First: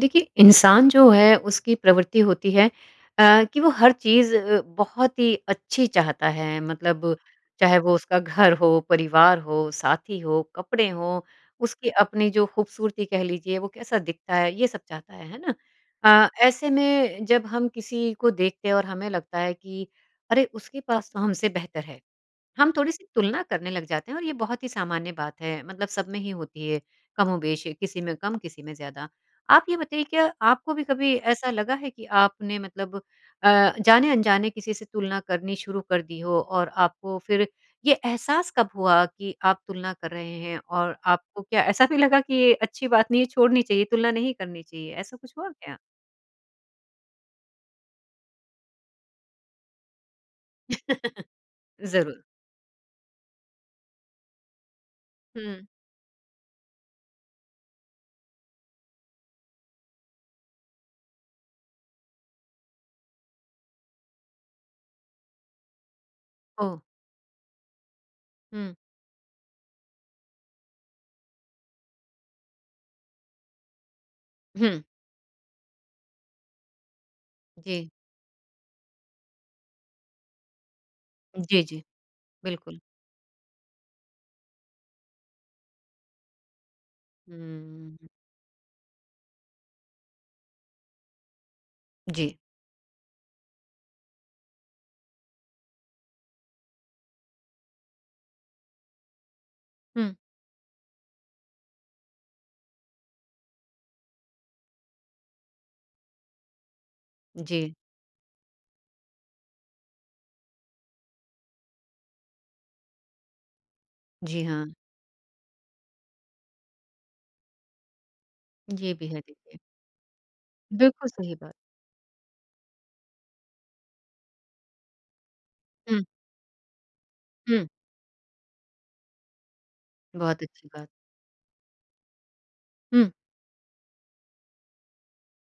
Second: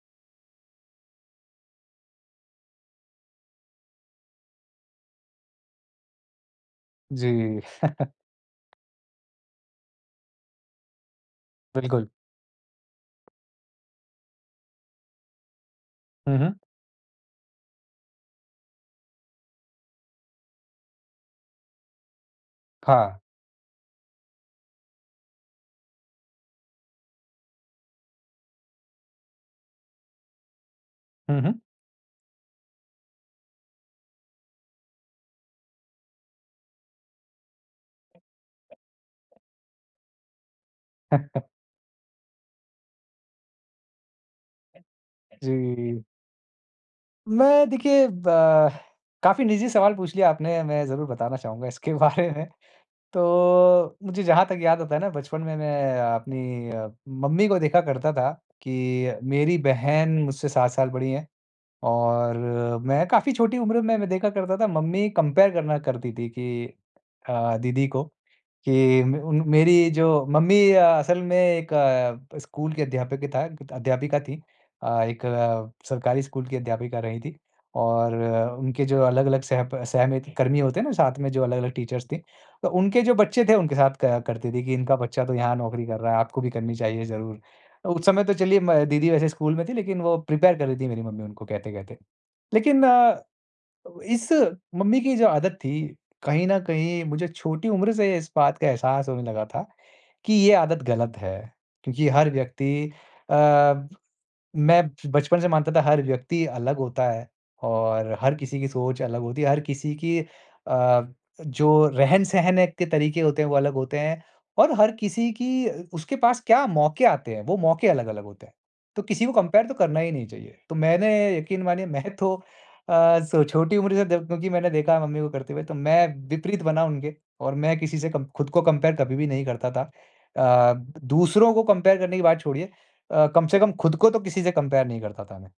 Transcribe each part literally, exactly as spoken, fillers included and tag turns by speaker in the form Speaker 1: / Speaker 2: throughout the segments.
Speaker 1: देखिए इंसान जो है उसकी प्रवृत्ति होती है अ, कि वो हर चीज़ अ, बहुत ही अच्छी चाहता है। मतलब
Speaker 2: जी।
Speaker 1: चाहे वो उसका घर हो, परिवार हो, साथी हो, कपड़े हो, उसकी
Speaker 2: बिल्कुल।
Speaker 1: अपनी जो खूबसूरती कह लीजिए वो कैसा दिखता है ये सब चाहता है। है ना? अ,
Speaker 2: हुँ, हुँ।
Speaker 1: ऐसे में जब हम किसी को देखते हैं और हमें लगता है कि अरे, उसके पास तो हमसे बेहतर है। हम थोड़ी-सी
Speaker 2: हाँ।
Speaker 1: तुलना करने लग जाते हैं और ये बहुत ही सामान्य बात है। मतलब सब में ही होती है ये कमोबेश़। किसी में कम किसी में ज़्यादा। आप ये बताइए क्या आपको भी कभी
Speaker 2: हुँ,
Speaker 1: ऐसा
Speaker 2: हुँ।
Speaker 1: लगा है कि आपने मतलब अ, जाने-अनजाने किसी से तुलना करनी शुरू कर दी हो और आपको फिर ये एहसास कब हुआ कि आप तुलना कर रहे हैं? और आपको क्या ऐसा भी लगा कि ये अच्छी बात नहीं है छोड़नी चाहिए तुलना नहीं करनी चाहिए? ऐसा कुछ हुआ क्या?
Speaker 2: जी। मैं देखिए ब काफ़ी निजी सवाल पूछ लिया आपने, मैं ज़रूर बताना चाहूँगा इसके
Speaker 1: ज़रूर।
Speaker 2: बारे में। तो मुझे जहाँ तक याद आता है ना बचपन में
Speaker 1: हुँ।
Speaker 2: मैं अ, अपनी अ, मम्मी को देखा करता था कि मेरी बहन मुझसे सात साल बड़ी हैं और मैं काफ़ी छोटी उम्र में मैं व देखा करता था मम्मी कंपेयर करना करती थी कि
Speaker 1: ओह!
Speaker 2: अ, दीदी को
Speaker 1: हुँ।
Speaker 2: कि मे उन मेरी जो मम्मी अ असल में एक अ, स्कूल के अध्यापिक था ग त अध्यापिका थीं।
Speaker 1: हुँ।
Speaker 2: अ, एक अ, सरकारी स्कूल की अध्यापिका रहीं थी
Speaker 1: जी।
Speaker 2: और अ, उनके जो अलग-अलग सहप सहमित कर्मी होते हैं ना साथ में जो
Speaker 1: जी,
Speaker 2: अलग-अलग
Speaker 1: जी।
Speaker 2: टीचर्स थे। तो
Speaker 1: बिल्कुल।
Speaker 2: उनके जो बच्चे थे उनके साथ क करती थी कि इनका बच्चा तो यहाँ नौकरी कर रहा है आपको भी करनी चाहिए ज़रूर। अ, उस
Speaker 1: हम्म।
Speaker 2: समय तो चलिए म दीदी वैसे स्कूल में थी लेकिन वो प्रिपेयर कर रही थी मेरी मम्मी उनको कहते-कहते।
Speaker 1: जी।
Speaker 2: लेकिन अ, इस मम्मी की जो आदत थी कहीं न कहीं मुझे छोटी उम्र से इस बात का एहसास होने लगा था
Speaker 1: हुँ।
Speaker 2: कि ये आदत गलत है। क्योंकि हर व्यक्ति अ, मैं बचपन से मानता था हर व्यक्ति अलग होता है
Speaker 1: जी।
Speaker 2: और हर किसी की सोच अलग होती है, हर किसी की अ, जो रहन-सहने के तरीके होते हैं वो अलग होते हैं।
Speaker 1: जी हाँ।
Speaker 2: और हर किसी की उसके पास क्या मौके आते हैं, वो मौके अलग-अलग होते हैं,
Speaker 1: ये
Speaker 2: तो
Speaker 1: भी है
Speaker 2: किसी को
Speaker 1: देखिए।
Speaker 2: कंपेयर तो करना ही नहीं चाहिए। तो
Speaker 1: बिल्कुल सही
Speaker 2: मैंने
Speaker 1: बात।
Speaker 2: यकीन मानिए मैं तो अ, स छोटी उम्र से द क्योंकि मैंने देखा है मम्मी को करते हुए तो
Speaker 1: हुँ।
Speaker 2: मैं विपरीत बना उनके और
Speaker 1: हुँ।
Speaker 2: मैं किसी से कम खुद को कंपेयर कभी भी नहीं करता था।
Speaker 1: बहुत अच्छी
Speaker 2: अ,
Speaker 1: बात।
Speaker 2: द दूसरों को कंपेयर करने की बात छोड़िए,
Speaker 1: हुँ।
Speaker 2: अ, कम से कम खुद को तो किसी से कंपेयर नहीं करता था मैं।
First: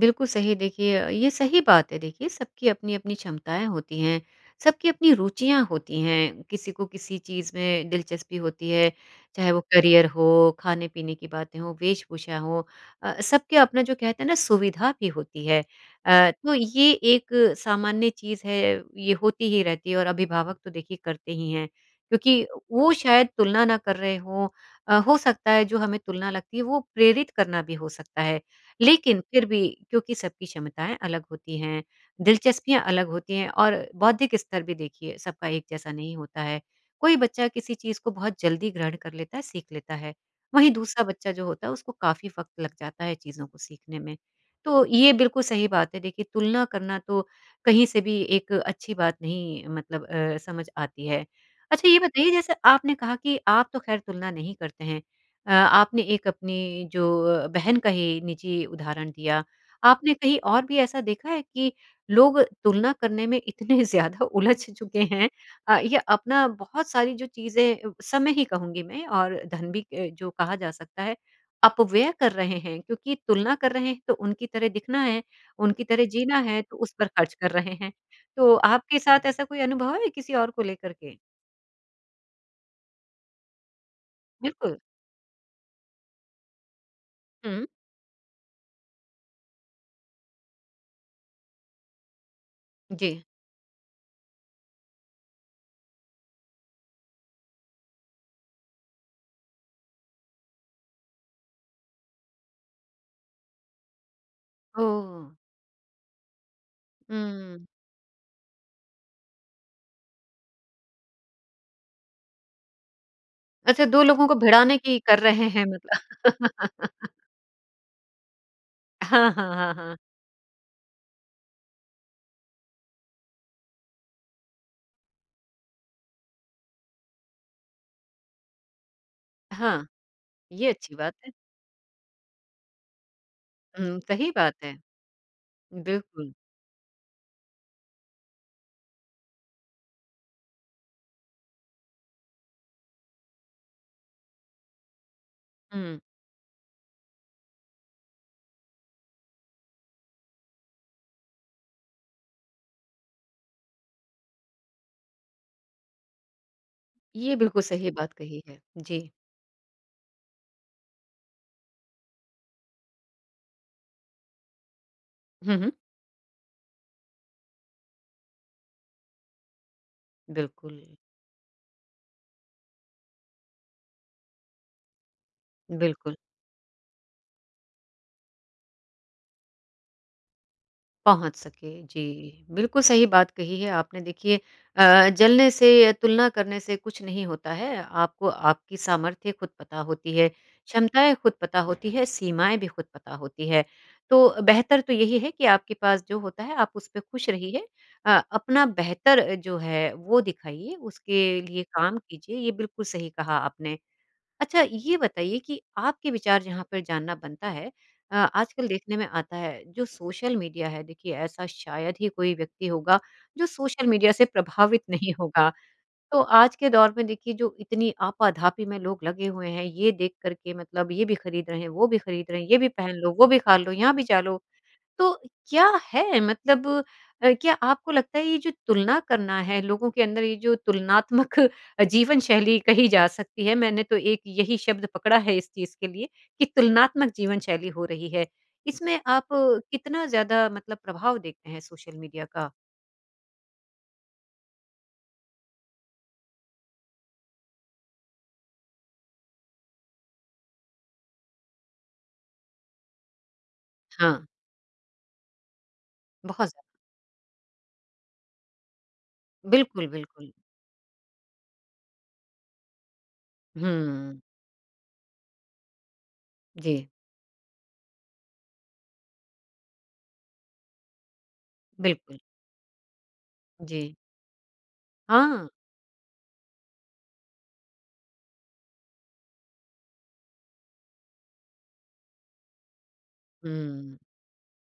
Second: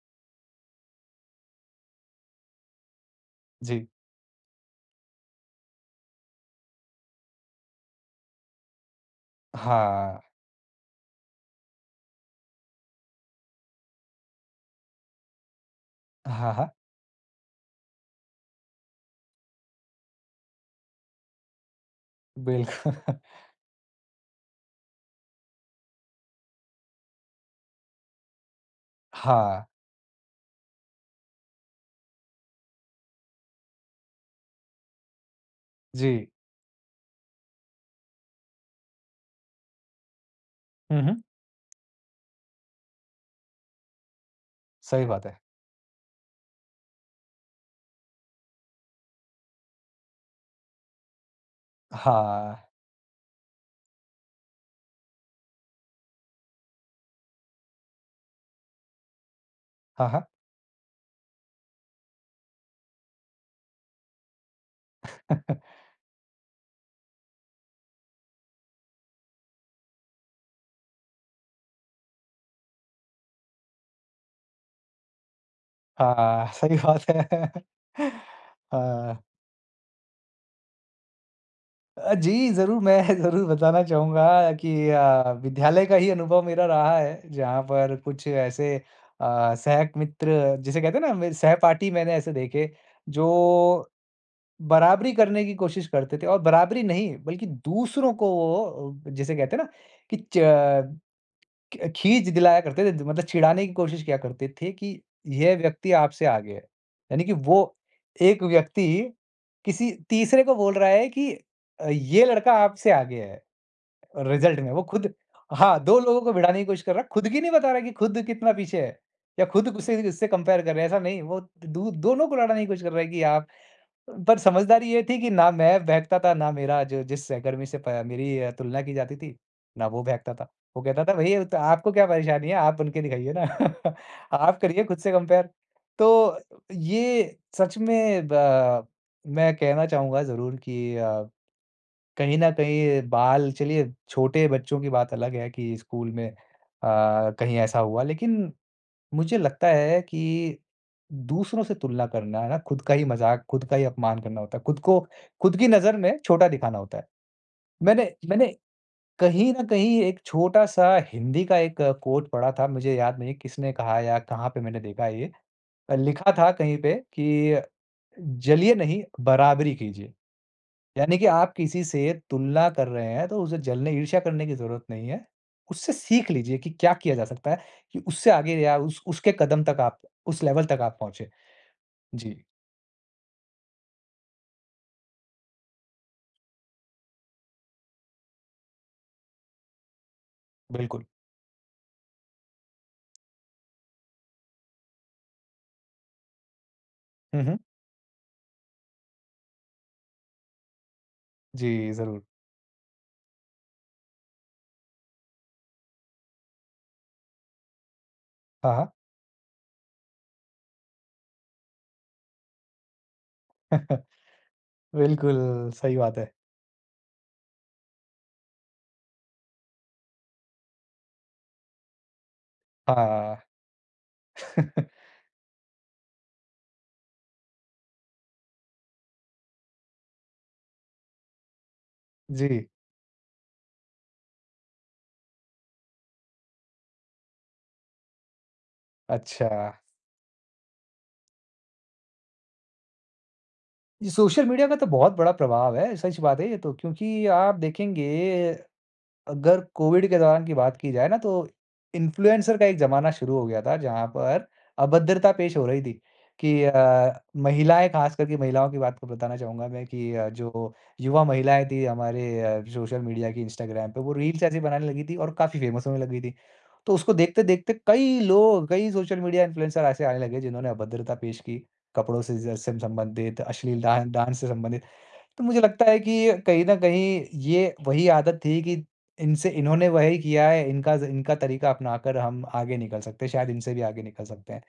Speaker 1: बिल्कुल सही। देखिए अ, ये सही बात है देखिए, सबकी अपनी-अपनी क्षमताएँ
Speaker 2: जी।
Speaker 1: होती हैं, सबकी अपनी रुचियाँ होती हैं, किसी को किसी चीज़ में दिलचस्पी होती है, चाहे वो करियर
Speaker 2: हाँ।
Speaker 1: हो खाने-पीने की बातें हो, वेशभूषा हो अ अ, सब के अपना जो कहते हैं ना सुविधा भी होती है। अ,
Speaker 2: हाँ,
Speaker 1: तो
Speaker 2: हाँ।
Speaker 1: ये एक, सामान्य चीज़ है, ये होती ही रहती है और अभिभावक तो देखिए करते ही हैं, क्योंकि
Speaker 2: बिल
Speaker 1: वो शायद तुलना ना कर रहे हों। अ, हो सकता है जो हमें तुलना लगती है वो प्रेरित करना भी हो सकता है। लेकिन फिर
Speaker 2: हाँ।
Speaker 1: भी, क्योंकि सबकी क्षमताएँ अलग होती हैं, दिलचस्पियाँ अलग होती हैं और बौद्धिक स्तर भी देखिए सबका एक जैसा नहीं
Speaker 2: जी।
Speaker 1: होता है। कोई बच्चा किसी चीज़ को बहुत जल्दी ग्रहण कर लेता है, सीख लेता है, वहीं
Speaker 2: हुँ,
Speaker 1: दूसरा
Speaker 2: हुँ।
Speaker 1: बच्चा जो होता है, उसको काफ़ी वक़्त लग जाता है चीज़ों को सीखने में। तो
Speaker 2: सही
Speaker 1: ये
Speaker 2: बात है।
Speaker 1: बिल्कुल सही बात है देखिए, तुलना करना तो कहीं से भी एक अच्छी बात नहीं मतलब अ, समझ आती है। अच्छा ये बताइए जैसे
Speaker 2: हाँ।
Speaker 1: आपने कहा कि आप तो ख़ैर तुलना नहीं करते हैं, अ, आपने एक अपनी जो अ, बहन का ही निजी उदाहरण दिया।
Speaker 2: हाँ,
Speaker 1: आपने
Speaker 2: हाँ।
Speaker 1: कहीं और भी ऐसा देखा है कि, लोग तुलना करने में इतने ज़्यादा उलझ चुके हैं अ, या अपना बहुत सारी जो चीज़ें समय ही कहूँगी मैं, और धन भी अ, जो कहा जा सकता है अपव्यय कर रहे हैं, क्योंकि तुलना कर रहे हैं तो उनकी तरह दिखना है, उनकी तरह
Speaker 2: हाँ,
Speaker 1: जीना
Speaker 2: हाँ
Speaker 1: है, तो
Speaker 2: सही
Speaker 1: उस पर
Speaker 2: बात
Speaker 1: ख़र्च कर
Speaker 2: है।
Speaker 1: रहे हैं, तो आपके
Speaker 2: हाँ।
Speaker 1: साथ ऐसा कोई अनुभव है, किसी और को लेकर के?
Speaker 2: अ, जी ज़रूर, मैं ज़रूर बताना चाहूँगा कि
Speaker 1: बिल्कुल।
Speaker 2: अ, विद्यालय का ही अनुभव मेरा रहा है, जहाँ
Speaker 1: हुँ।
Speaker 2: पर कुछ ऐसे अ, सहक मित्र जिसे कहते हैं ना मेरे सहपाठी मैंने ऐसे देखे,
Speaker 1: जी।
Speaker 2: जो बराबरी करने की कोशिश करते थे और बराबरी नहीं, बल्कि दूसरों को वो जिसे कहते हैं ना, कि च क्य खींज दिलाया करते रहते थे, मतलब चिढ़ाने की कोशिश किया करते थे कि,
Speaker 1: ओह!
Speaker 2: यह व्यक्ति आपसे आगे है। यानी कि
Speaker 1: हम्म।
Speaker 2: वो एक व्यक्ति किसी तीसरे को बोल रहा है कि अ, ये लड़का आपसे आगे है,
Speaker 1: अच्छा दो लोगों को
Speaker 2: रिज़ल्ट में,
Speaker 1: भिड़ाने
Speaker 2: वो
Speaker 1: की
Speaker 2: खुद
Speaker 1: कर रहे हैं
Speaker 2: हाँ, दो
Speaker 1: मतलब।
Speaker 2: लोगों को भिड़ाने की कोशिश कर रहा है। खुद की नहीं बता रहा है कि खुद कितना पीछे है,
Speaker 1: हाँ,
Speaker 2: या
Speaker 1: हाँ,
Speaker 2: खुद
Speaker 1: हाँ,
Speaker 2: गुस्से
Speaker 1: हाँ।
Speaker 2: भी उससे कंपेयर कर रहे है, ऐसा नहीं, वो दु दोनों को लड़ाने की कोशिश कर रहा है कि आप अ, पर समझदारी ये थी कि ना मैं बहकता था, ना मेरा जो जिस सहकर्मी से पा मेरी तुलना की जाती थी,
Speaker 1: हाँ।
Speaker 2: ना वो बहकता था।
Speaker 1: ये
Speaker 2: वो
Speaker 1: अच्छी
Speaker 2: कहता था,
Speaker 1: बात है।
Speaker 2: "भई अ, तो आपको क्या परेशानी है, आप बन के दिखाइए ना।
Speaker 1: हुँ, सही बात
Speaker 2: आप
Speaker 1: है।
Speaker 2: करिए खुद से कंपेयर।"
Speaker 1: बिल्कुल।
Speaker 2: तो ये सच में ब मैं कहना चाहूँगा ज़रूर कि अ, कहीं न कहीं बाल चलिए छोटे बच्चों की बात अलग है कि
Speaker 1: हुँ।
Speaker 2: स्कूल में अ, कहीं ऐसा हुआ। लेकिन मुझे लगता है कि दूसरों से तुलना करना है ना, खुद का ही मज़ाक, खुद का ही अपमान करना होता है, खुद को, खुद की नज़र में छोटा दिखाना होता है।
Speaker 1: ये बिल्कुल सही बात
Speaker 2: मैंने
Speaker 1: कही
Speaker 2: मैंने
Speaker 1: है। जी।
Speaker 2: कहीं न कहीं एक छोटा-सा हिंदी का एक कोट पढ़ा था, मुझे याद नहीं किसने कहा या कहाँ पे मैंने देखा है ये।
Speaker 1: हुँ, हुँ।
Speaker 2: लिखा था कहीं पे कि, "जलिए नहीं, बराबरी कीजिए।"
Speaker 1: बिल्कुल।
Speaker 2: यानी कि आप किसी से तुलना कर रहे हैं, तो उससे जलने ईर्ष्या करने की ज़रूरत नहीं है। उससे
Speaker 1: बिल्कुल।
Speaker 2: सीख लीजिए कि क्या किया जा सकता है? कि उससे आगे या उस उसके कदम तक, आप उस लेवल तक आप पहुँचे।
Speaker 1: पहुँच सके,
Speaker 2: जी।
Speaker 1: जी, बिल्कुल सही बात कही है आपने देखिए अ, जलने से या तुलना करने से कुछ नहीं होता है, आपको आपकी सामर्थ्य खुद पता होती है,
Speaker 2: बिल्कुल।
Speaker 1: क्षमताएँ खुद पता होती है, सीमाएँ भी खुद पता होती है। तो बेहतर तो यही है कि आपके पास जो होता है आप उस पे खुश
Speaker 2: हुँ, हुँ।
Speaker 1: रहिए अ, अपना बेहतर अ, जो है, वो दिखाइए, उसके लिए
Speaker 2: जी,
Speaker 1: काम
Speaker 2: ज़रूर।
Speaker 1: कीजिए, ये बिल्कुल सही कहा आपने। अच्छा, ये बताइए कि आपके विचार जहाँ पर जानना बनता है अ, आजकल
Speaker 2: हाँ, हाँ।
Speaker 1: देखने में आता है, जो सोशल मीडिया है देखिए ऐसा शायद ही कोई व्यक्ति होगा, जो सोशल मीडिया से प्रभावित नहीं
Speaker 2: बिल्कुल,
Speaker 1: होगा।
Speaker 2: सही बात
Speaker 1: तो
Speaker 2: है।
Speaker 1: आज के दौर में देखिए जो इतनी आपा-धापी में लोग लगे हुए हैं, ये देख कर के मतलब ये भी खरीद रहे हैं, वो भी खरीद रहे हैं, ये भी पहन लो, वो
Speaker 2: हाँ।
Speaker 1: भी खा लो, यहाँ भी जा लो। तो क्या है? मतलब अ, क्या आपको लगता है ये जो तुलना करना है, लोगों के अंदर ये जो तुलनात्मक अ, जीवन शैली
Speaker 2: जी।
Speaker 1: कही जा सकती है, मैंने तो एक यही शब्द पकड़ा है इस चीज़ के लिए, कि तुलनात्मक जीवन शैली हो रही है। इसमें आप
Speaker 2: अच्छा।
Speaker 1: कितना ज़्यादा मतलब प्रभाव देखते हैं सोशल मीडिया का?
Speaker 2: ये सोशल मीडिया का तो बहुत बड़ा प्रभाव है। सच बात है ये तो क्योंकि आप देखेंगे अगर कोविड के दौरान की बात की जाए ना तो इन्फ्लुएंसर का एक ज़माना शुरू हो गया था। जहाँ
Speaker 1: हाँ।
Speaker 2: पर अभद्रता पेश हो रही थी
Speaker 1: बहुत ज
Speaker 2: कि अ, महिलाएँ ख़ास करके महिलाओं की बात को बताना चाहूँगा मैं
Speaker 1: बिल्कुल,
Speaker 2: कि अ,
Speaker 1: बिल्कुल।
Speaker 2: जो युवा महिलाएँ थीं हमारे सोशल मीडिया की इंस्टाग्राम पे वो
Speaker 1: हुँ।
Speaker 2: रील्स ऐसी बनाने लगी थी और काफ़ी फ़ेमस होने लगी थी।
Speaker 1: जी।
Speaker 2: तो उसको देखते-देखते कई लोग, कई सोशल मीडिया इन्फ्लुएंसर ऐसे आने लगे जिन्होंने अभद्रता पेश की।
Speaker 1: बिल्कुल।
Speaker 2: कपड़ों से जैसे म संबंधित अश्लील
Speaker 1: जी।
Speaker 2: डा डांस से संबंधित। तो
Speaker 1: हाँ।
Speaker 2: मुझे लगता है कि अ, कहीं न कहीं ये वही आदत थी कि इनसे इन्होंने वही किया है इनका ज़ इनका तरीका अपना कर हम आगे निकल सकते हैं शायद इनसे भी
Speaker 1: हुँ।
Speaker 2: आगे निकल सकते हैं।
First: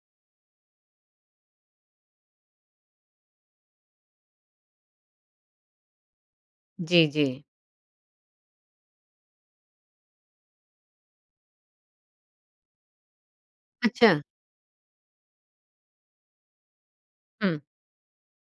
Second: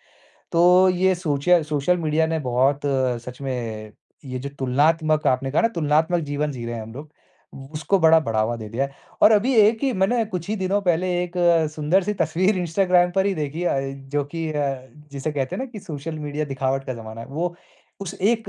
Speaker 2: तो ये सोचया सोशल मीडिया ने बहुत सच में ये जो तुलनात्मक आपने कहा ना तुलनात्मक जीवन जी रहे हैं हम
Speaker 1: जी,
Speaker 2: लोग। व
Speaker 1: जी।
Speaker 2: उसको बड़ा बढ़ावा दे दिया है। और अभी एक ही मैंने कुछ ही दिनों पहले एक सुन्दर-सी तस्वीर इंस्टाग्राम पर ही देखी है अ,
Speaker 1: अच्छा।
Speaker 2: जो कि अ, जिसे कहते हैं ना कि सोशल मीडिया दिखावट का ज़माना है वो
Speaker 1: हुँ।
Speaker 2: उस एक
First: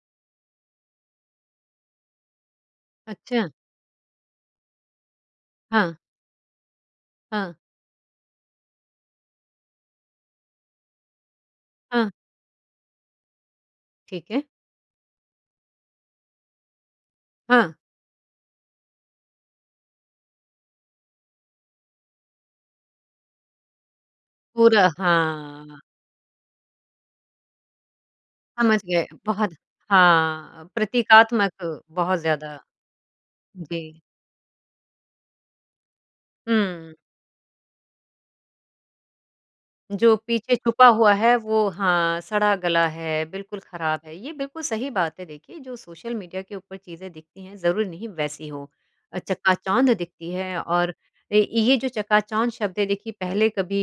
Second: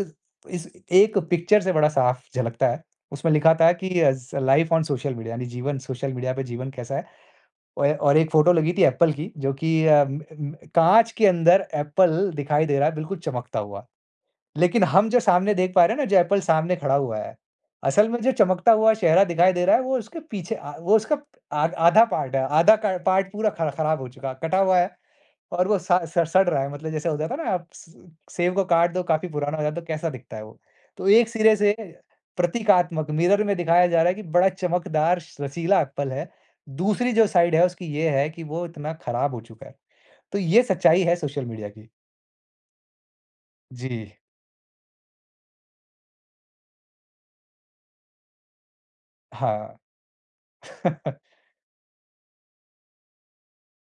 Speaker 2: इस एक पिक्चर से बड़ा साफ झलकता है। उसमें
Speaker 1: अच्छा।
Speaker 2: लिखा था है कि as life on social media यानी जीवन
Speaker 1: हाँ।
Speaker 2: सोशल मीडिया पे जीवन कैसा है।
Speaker 1: हाँ।
Speaker 2: औए और एक फ़ोटो लगी थी एप्पल की जो कि अम अम, काँच के अंदर
Speaker 1: हाँ।
Speaker 2: एप्पल दिखाई दे रहा है बिल्कुल चमकता हुआ।
Speaker 1: ठीक है।
Speaker 2: लेकिन हम जो सामने देख पा रहे है ना जो एप्पल सामने खड़ा हुआ है।
Speaker 1: हाँ।
Speaker 2: असल में जो चमकता हुआ चेहरा दिखाई दे रहा है वो उसके पीछे अ, वो उसका प अ आधा पार्ट है आधा क पार्ट पूरा ख ख़राब हो चुका है, कटा हुआ
Speaker 1: पूरा,
Speaker 2: है और वो
Speaker 1: हाँ।
Speaker 2: स स सड़ रहा है। मतलब जैसे हो जाता है ना आप स सेब को
Speaker 1: समझ
Speaker 2: काट दो
Speaker 1: गए।
Speaker 2: काफ़ी
Speaker 1: बहुत
Speaker 2: पुराना हो जाता तो कैसा दिखता है वो।
Speaker 1: हाँ,
Speaker 2: तो एक
Speaker 1: प्रतीकात्मक
Speaker 2: सिरे से
Speaker 1: बहुत ज़्यादा।
Speaker 2: प्रतीकात्मक मिरर में दिखाया जा
Speaker 1: जी।
Speaker 2: रहा है कि बड़ा चमकदार रसीला एप्पल है।
Speaker 1: हुँ।
Speaker 2: दूसरी जो साइड है उसकी ये है कि वो इतना ख़राब हो चुका है।
Speaker 1: जो
Speaker 2: तो
Speaker 1: पीछे
Speaker 2: ये
Speaker 1: छुपा
Speaker 2: सच्चाई
Speaker 1: हुआ
Speaker 2: है
Speaker 1: है
Speaker 2: सोशल
Speaker 1: वो
Speaker 2: मीडिया की।
Speaker 1: हाँ, सड़ा-गला है बिल्कुल ख़राब
Speaker 2: जी।
Speaker 1: है। ये बिल्कुल सही बात है देखिए जो सोशल मीडिया के ऊपर चीज़ें दिखती हैं ज़रूरी नहीं वैसी हो। अ,
Speaker 2: हाँ।
Speaker 1: चकाचौंध दिखती है और ए, ये जो चकाचौंध शब्द है देखिए पहले कभी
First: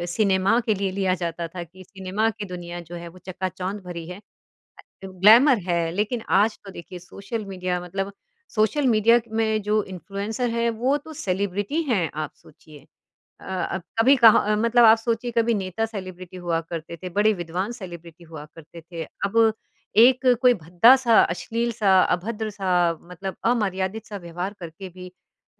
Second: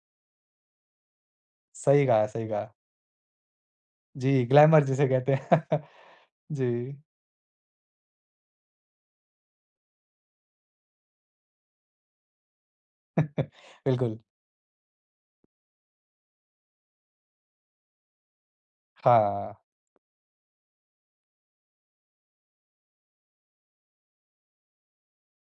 Speaker 1: अ अ, सिनेमा के लिए लिया जाता था कि
Speaker 2: सही कहा,
Speaker 1: सिनेमा की
Speaker 2: सही कहा।
Speaker 1: दुनिया जो है वो चकाचौंध भरी है। अ,
Speaker 2: जी, ग्लैमर जिसे कहते हैं।
Speaker 1: ग्लैमर है। लेकिन आज तो देखिए
Speaker 2: जी।
Speaker 1: सोशल मीडिया मतलब सोशल मीडिया में जो इन्फ्लुएंसर है वो तो सेलिब्रिटी हैं आप सोचिए। अ अ, कभी
Speaker 2: बिल्कुल।
Speaker 1: कहाँ मतलब आप सोचिए कभी नेता सेलिब्रिटी हुआ करते थे, बड़े विद्वान सेलिब्रिटी हुआ करते थे। अब
Speaker 2: हाँ।
Speaker 1: एक कोई भद्दा-सा, अश्लील-सा, अभद्र-सा, मतलब अमर्यादित-सा व्यवहार करके भी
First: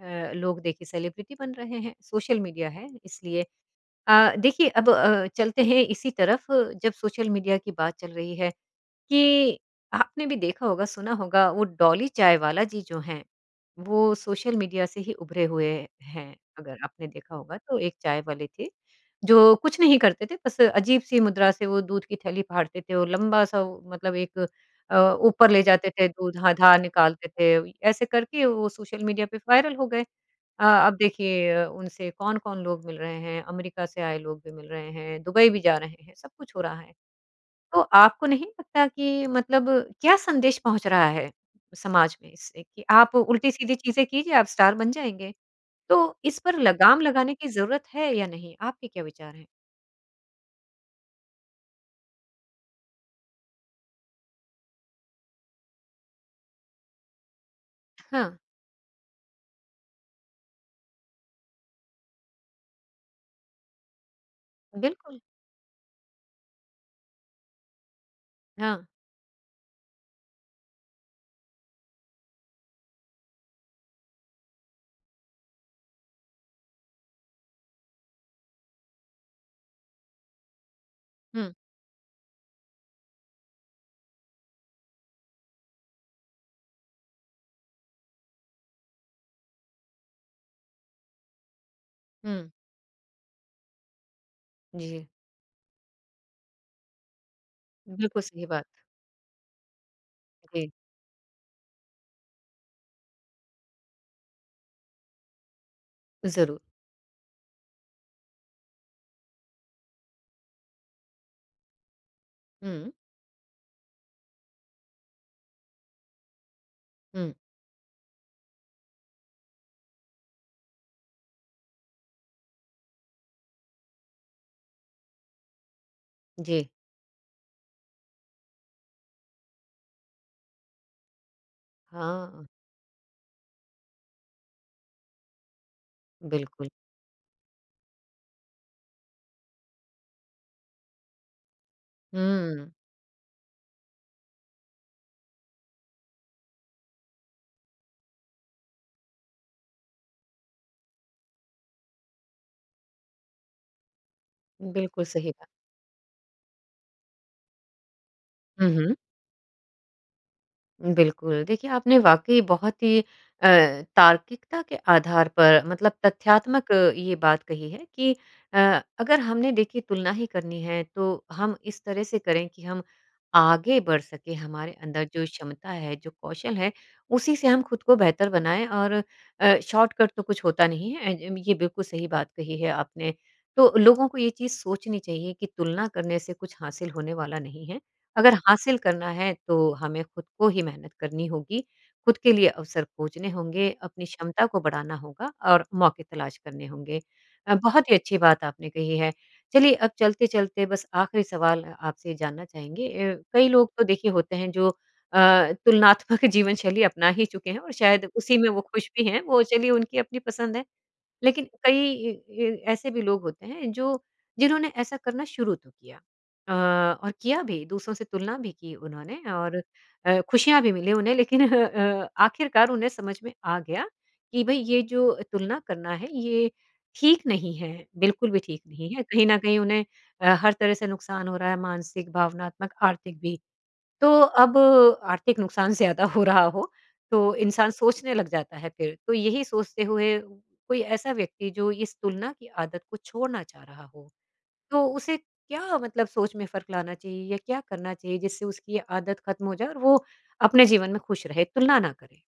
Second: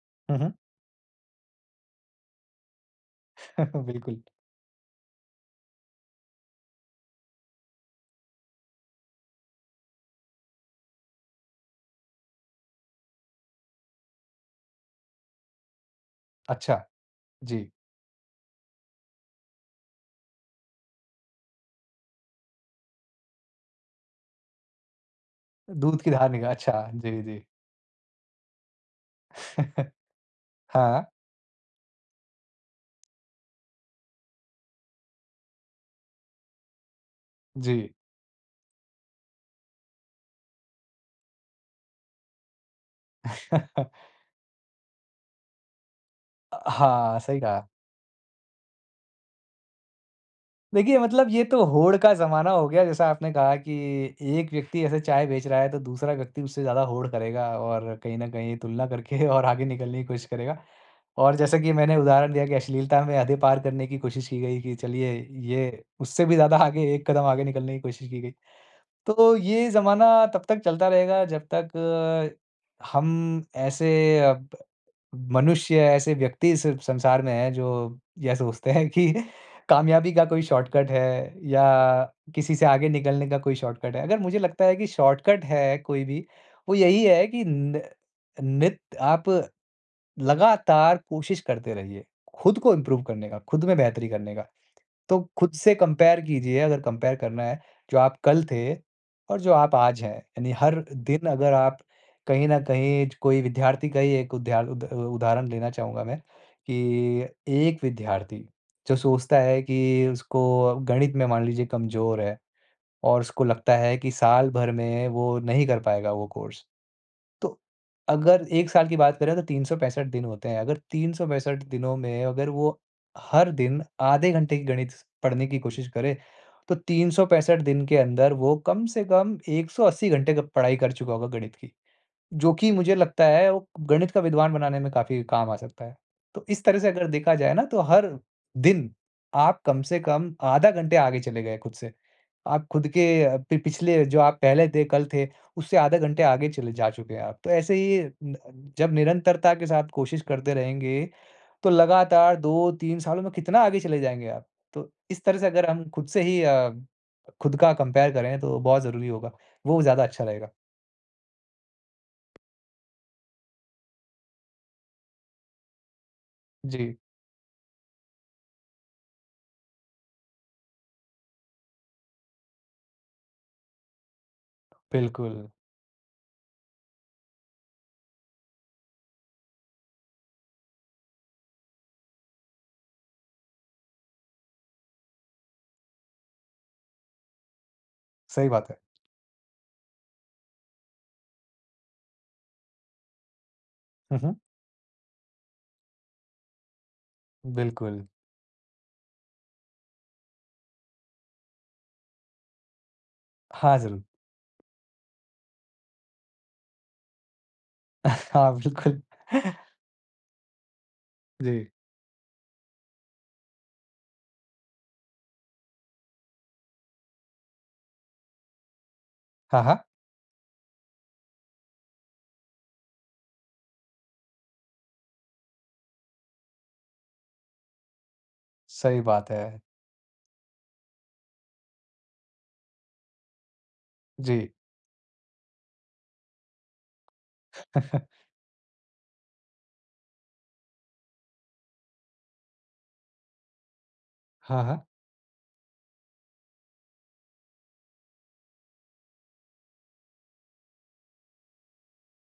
Speaker 1: अ,
Speaker 2: हुँ, हुँ।
Speaker 1: लोग देखे सेलिब्रिटी बन रहे हैं। सोशल मीडिया है इसलिए।
Speaker 2: बिल्कुल।
Speaker 1: अ, देखिए अब अ, चलते हैं इसी तरफ जब सोशल मीडिया की बात चल रही है कि आपने भी देखा होगा, सुना होगा वो डॉली चाय वाला जी जो है वो सोशल मीडिया से ही उभरे हुए हैं। अगर
Speaker 2: अच्छा।
Speaker 1: आपने देखा होगा
Speaker 2: जी।
Speaker 1: तो एक चाय वाले थे जो कुछ नहीं करते थे बस अजीब-सी मुद्रा से वो दूध की थैली फाड़ते थे। वो लंबा-सा वो मतलब एक अ, ऊपर ले जाते
Speaker 2: दूध
Speaker 1: थे
Speaker 2: की धार
Speaker 1: दूध
Speaker 2: निका
Speaker 1: हाँ धार
Speaker 2: अच्छा। जी,
Speaker 1: निकालते
Speaker 2: जी।
Speaker 1: थे। ऐसे करके वो सोशल मीडिया पे वायरल हो गए। अ अब
Speaker 2: हाँ।
Speaker 1: देखिए अ, उनसे कौन-कौन लोग मिल रहे हैं। अमेरिका से आए लोग भी मिल रहे हैं, दुबई भी जा रहे हैं सब कुछ हो रहा है। तो
Speaker 2: जी।
Speaker 1: आपको नहीं लगता कि मतलब क्या संदेश पहुँच रहा है समाज में इससे कि आप उल्टी-सीधी चीज़ें कीजिए आप स्टार बन जाएँगे। तो इस पर
Speaker 2: अ,
Speaker 1: लगाम
Speaker 2: हाँ
Speaker 1: लगाने
Speaker 2: सही
Speaker 1: की
Speaker 2: कहा।
Speaker 1: ज़रूरत है या नहीं? आपके क्या विचार हैं?
Speaker 2: देखिए, मतलब ये तो होड़ का ज़माना हो गया, जैसा आपने कहा कि एक व्यक्ति ऐसे चाय बेच रहा है तो दूसरा व्यक्ति उससे ज़्यादा होड़ करेगा और कहीं न
Speaker 1: हाँ।
Speaker 2: कहीं तुलना करके और आगे निकलने की कोशिश करेगा। और जैसा कि मैंने उदाहरण दिया कि अश्लीलता में हदें पार करने की कोशिश की गई कि चलिए,
Speaker 1: बिल्कुल।
Speaker 2: ये उससे भी ज़्यादा आगे एक कदम आगे निकलने की कोशिश की गई।
Speaker 1: हाँ।
Speaker 2: तो ये ज़माना तब तक चलता रहेगा जब तक हम ऐसे अ, ब मनुष्य, ऐसे व्यक्ति इस संसार में हैं, जो या सोचते हैं कि कामयाबी का कोई शॉर्टकट है
Speaker 1: हुँ।
Speaker 2: या किसी से आगे निकलने का कोई शॉर्टकट है। अगर मुझे लगता है कि शॉर्टकट है कोई भी, वो यही है कि न नित आप, लगातार कोशिश करते रहिए,
Speaker 1: हुँ।
Speaker 2: खुद को इम्प्रूव करने का, खुद में बेहतरी करने का।
Speaker 1: जी।
Speaker 2: तो खुद से कंपेयर कीजिए अगर कंपेयर करना है। जो आप
Speaker 1: बिल्कुल,
Speaker 2: कल
Speaker 1: सही बात।
Speaker 2: थे और जो आप आज हैं, यानी
Speaker 1: जी।
Speaker 2: हर दिन अगर आप कहीं न कहीं ज कोई विद्यार्थी का ही एक उदाह उद उ उदाहरण देना चाहूँगा मैं
Speaker 1: ज़रूर।
Speaker 2: कि एक विद्यार्थी, जो सोचता है कि उसको अ, गणित में मान लीजिए कमज़ोर है,
Speaker 1: हुँ।
Speaker 2: और उसको लगता है कि सालभर में वो नहीं कर पाएगा वो कोर्स।
Speaker 1: हुँ।
Speaker 2: तो अगर एक साल की बात करें तो तीन सौ पैंसठ दिन होते हैं। अगर तीन सौ पैंसठ दिनों में अगर वो हर दिन आधे घंटे की गणित स पढ़ने की कोशिश करे,
Speaker 1: जी।
Speaker 2: तो तीन सौ पैंसठ दिन के अंदर वो कम से कम एक सौ अस्सी घंटे गप पढाई कर चूका होगा गणित की।
Speaker 1: हाँ।
Speaker 2: जो कि मुझे लगता है, वो गणित का विद्वान बनाने में काफ़ी काम आ सकता है। तो इस
Speaker 1: बिल्कुल।
Speaker 2: तरह से अगर देखा जाए ना, तो हर दिन आप कम से कम आधा घंटे आगे चले गए खुद से। आप
Speaker 1: हुँ।
Speaker 2: खुद के अ, पि पिछले जो आप पहले थे कल थे, उससे आधा घंटा आगे चले जा चुके हैं आप। तो ऐसे ही न जब निरंतरता के साथ कोशिश करते रहेंगे, तो लगातार दो तीन सालों में कितना आगे चले जाएँगे आप। तो
Speaker 1: बिल्कुल, सही
Speaker 2: इस तरह
Speaker 1: बात।
Speaker 2: से अगर हम खुद से ही अ, खुद का कंपेयर करें तो
Speaker 1: हुँ,
Speaker 2: बहुत
Speaker 1: हुँ।
Speaker 2: ज़रूरी होगा। वो ज़्यादा अच्छा रहेगा।
Speaker 1: उम, बिल्कुल। देखिए आपने वाक़ई बहुत ही अ, तार्किकता के आधार पर मतलब तथ्यात्मक
Speaker 2: जी।
Speaker 1: ये बात कही है कि अ, अगर हमने देखिए तुलना ही करनी है तो हम इस तरह से करें कि हम आगे बढ़ सकें। हमारे अंदर जो
Speaker 2: बिल्कुल।
Speaker 1: क्षमता है, जो कौशल है, उसी से हम खुद को बेहतर बनाएँ और अ, शॉर्टकट तो कुछ होता नहीं है ए अम, ये बिल्कुल सही बात कही है आपने। तो लोगों को ये चीज़ सोचनी चाहिए कि तुलना करने से कुछ हासिल होने वाला नहीं है। अगर
Speaker 2: सही बात है।
Speaker 1: हासिल करना है तो हमें खुद को ही मेहनत करनी होगी, खुद के लिए अवसर खोजने होंगे, अपनी
Speaker 2: हुँ, हुँ।
Speaker 1: क्षमता को बढ़ाना होगा और मौके तलाश करने होंगे। अ, बहुत ही
Speaker 2: बिल्कुल।
Speaker 1: अच्छी बात आपने कही है। चलिए अब चलते-चलते बस आखिरी सवाल अ आपसे जानना चाहेंगे अ, कई लोग
Speaker 2: हाँ,
Speaker 1: तो
Speaker 2: ज़रूर।
Speaker 1: देखिए होते हैं जो अ, तुलनात्मक जीवन-शैली अपना ही चुके हैं और शायद उसी में
Speaker 2: हाँ,
Speaker 1: वो खुश
Speaker 2: बिल्कुल।
Speaker 1: भी हैं। वो चलिए उनकी अपनी पसंद है। लेकिन
Speaker 2: जी।
Speaker 1: कई इ इ ऐसे भी लोग होते हैं, जो जिन्होंने ऐसा करना शुरू तो किया। अ, और किया भी दूसरों से तुलना भी की उन्होंने और
Speaker 2: हाँ, हाँ।
Speaker 1: अ, खुशियाँ भी मिली उन्हें लेकिन ह अ, आखिरकार उन्हें समझ में आ गया कि भई ये जो तुलना करना है, ये ठीक नहीं है, बिल्कुल भी ठीक नहीं
Speaker 2: सही
Speaker 1: है। कहीं
Speaker 2: बात
Speaker 1: न
Speaker 2: है।
Speaker 1: कहीं उन्हें अ, हर तरह से नुकसान हो रहा है मानसिक, भावनात्मक, आर्थिक भी। तो
Speaker 2: जी।
Speaker 1: अब आर्थिक नुकसान ज़्यादा हो रहा हो, तो इंसान सोचने लग जाता है फिर, तो यही सोचते हुए कोई ऐसा व्यक्ति जो इस तुलना की आदत को छोड़ना चाह रहा हो,
Speaker 2: हाँ, हाँ।
Speaker 1: तो उसे क्या मतलब सोच में फ़र्क लाना चाहिए या क्या करना चाहिए जिससे उसकी आदत ख़त्म हो जाए और वो अपने जीवन में खुश रहे, तुलना ना करे?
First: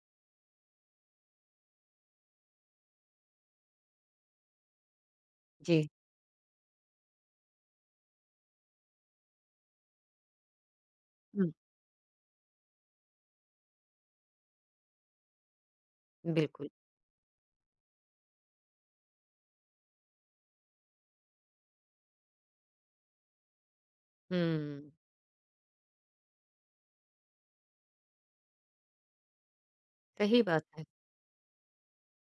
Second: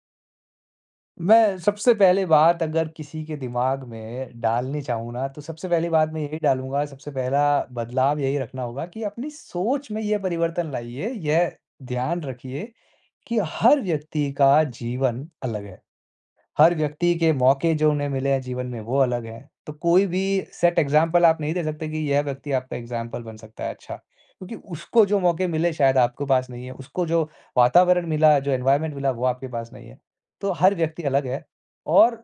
Speaker 2: मैं सबसे पहले बात अगर किसी के दिमाग में डालनी चाहूँ ना, तो सबसे
Speaker 1: जी।
Speaker 2: पहली बात मैं यही डालूँगा सबसे पहला बदलाव यही रखना होगा कि अपनी सोच में ये परिवर्तन लाइए।
Speaker 1: हुँ।
Speaker 2: यह ध्यान रखिए कि हर व्यक्ति का जीवन अलग है।
Speaker 1: बिल्कुल।
Speaker 2: हर व्यक्ति के मौके जो उन्हें मिले हैं जीवन में वो अलग हैं। तो कोई भी सेट एग्ज़ामपल आप नहीं दे सकते कि यह व्यक्ति आपका एग्ज़ामपल बन सकता है अच्छा। क्योंकि
Speaker 1: हम्म।
Speaker 2: उसको जो मौके मिले शायद आपको पास नहीं है। उसको जो वातावरण मिला जो एनवायरमेंट मिला वो आपके पास नहीं है।
Speaker 1: सही
Speaker 2: तो
Speaker 1: बात
Speaker 2: हर
Speaker 1: है।
Speaker 2: व्यक्ति अलग है और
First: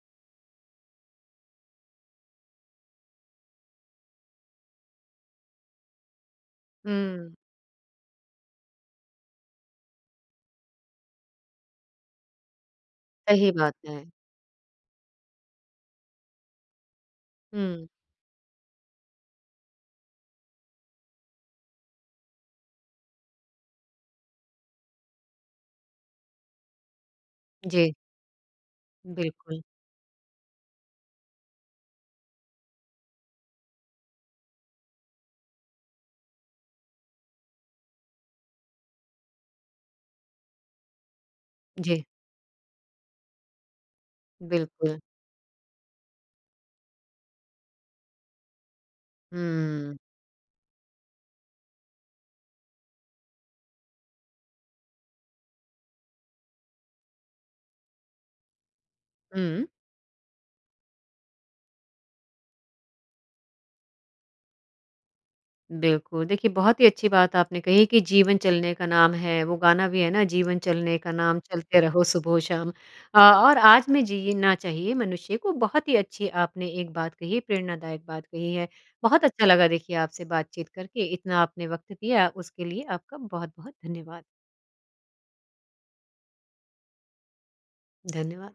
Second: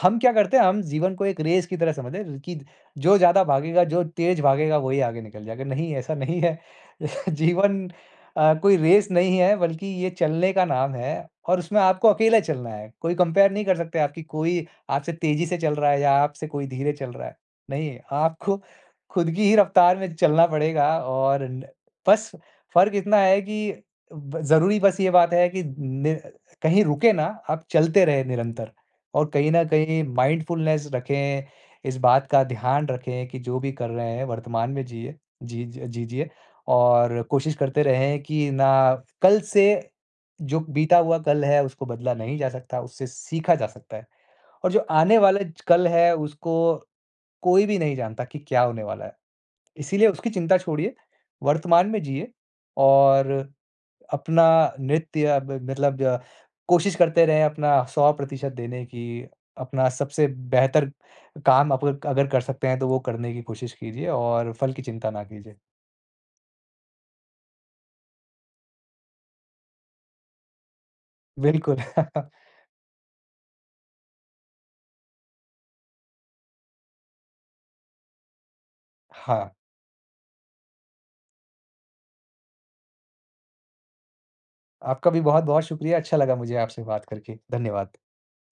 Speaker 2: हम क्या करते हैं हम जीवन को एक रेस की तरह समझते हैं र कि द जो ज़्यादा भागेगा जो तेज़ भागेगा वही आगे निकल जाएगा। नहीं ऐसा नहीं है।
Speaker 1: हुँ।
Speaker 2: जीवन अ, कोई रेस नहीं है बल्कि ये चलने का नाम है और उसमें आपको अकेला चलना है। कोई
Speaker 1: सही
Speaker 2: कंपेयर नहीं
Speaker 1: बात
Speaker 2: कर सकता है
Speaker 1: है।
Speaker 2: आपकी कोई आपसे तेज़ी से चल रहा है या आपसे कोई धीरे चल रहा है।
Speaker 1: हुँ।
Speaker 2: नहीं आपको ख़ुद की ही रफ़्तार में चलना पड़ेगा और न बस फ़र्क इतना है कि ब ज़रूरी बस ये बात है कि नि कहीं रुके ना आप
Speaker 1: जी।
Speaker 2: चलते रहे निरंतर और कहीं
Speaker 1: बिल्कुल।
Speaker 2: न कहीं माइंडफ़ुलनेस रखें। इस बात का ध्यान रखें कि जो भी कर रहे हैं वर्तमान में जिए। जीज अ, जी जिए और कोशिश करते रहें कि ना कल से जो बीता हुआ कल है उसको
Speaker 1: जी।
Speaker 2: बदला नहीं जा सकता उससे सीखा जा सकता है और जो
Speaker 1: बिल्कुल।
Speaker 2: आने वाले ज कल है उसको कोई भी नहीं जानता कि क्या होने वाला है।
Speaker 1: हम्म।
Speaker 2: इसीलिए उसकी चिंता छोड़िए। वर्तमान में जिए और अपना नृत्य अब मतलब जो कोशिश करते रहे अपना सौ प्रतिशत देने की।
Speaker 1: हुँ।
Speaker 2: अपना सबसे बेहतर काम आप अगर अगर कर सकते हैं तो वो करने की कोशिश कीजिए और फ़ल की चिंता ना कीजिए।
Speaker 1: बिल्कुल। देखिए बहुत ही अच्छी बात आपने कही है कि जीवन चलने का नाम है वो गाना भी है ना जीवन चलने का नाम
Speaker 2: बिल्कुल।
Speaker 1: चलते रहो सुबहो शाम। अ, और आज में जीना चाहिए मनुष्य को बहुत ही अच्छी आपने एक बात कही प्रेरणादायक बात कही है। बहुत अच्छा
Speaker 2: हाँ।
Speaker 1: लगा देखिए आपसे बातचीत करके। इतना आपने वक़्त दिया उसके लिए आपका बहुत-बहुत धन्यवाद!
Speaker 2: आपका भी बहुत-बहुत शुक्रिया। अच्छा लगा मुझे आपसे बात करके। धन्यवाद!
Speaker 1: धन्यवाद!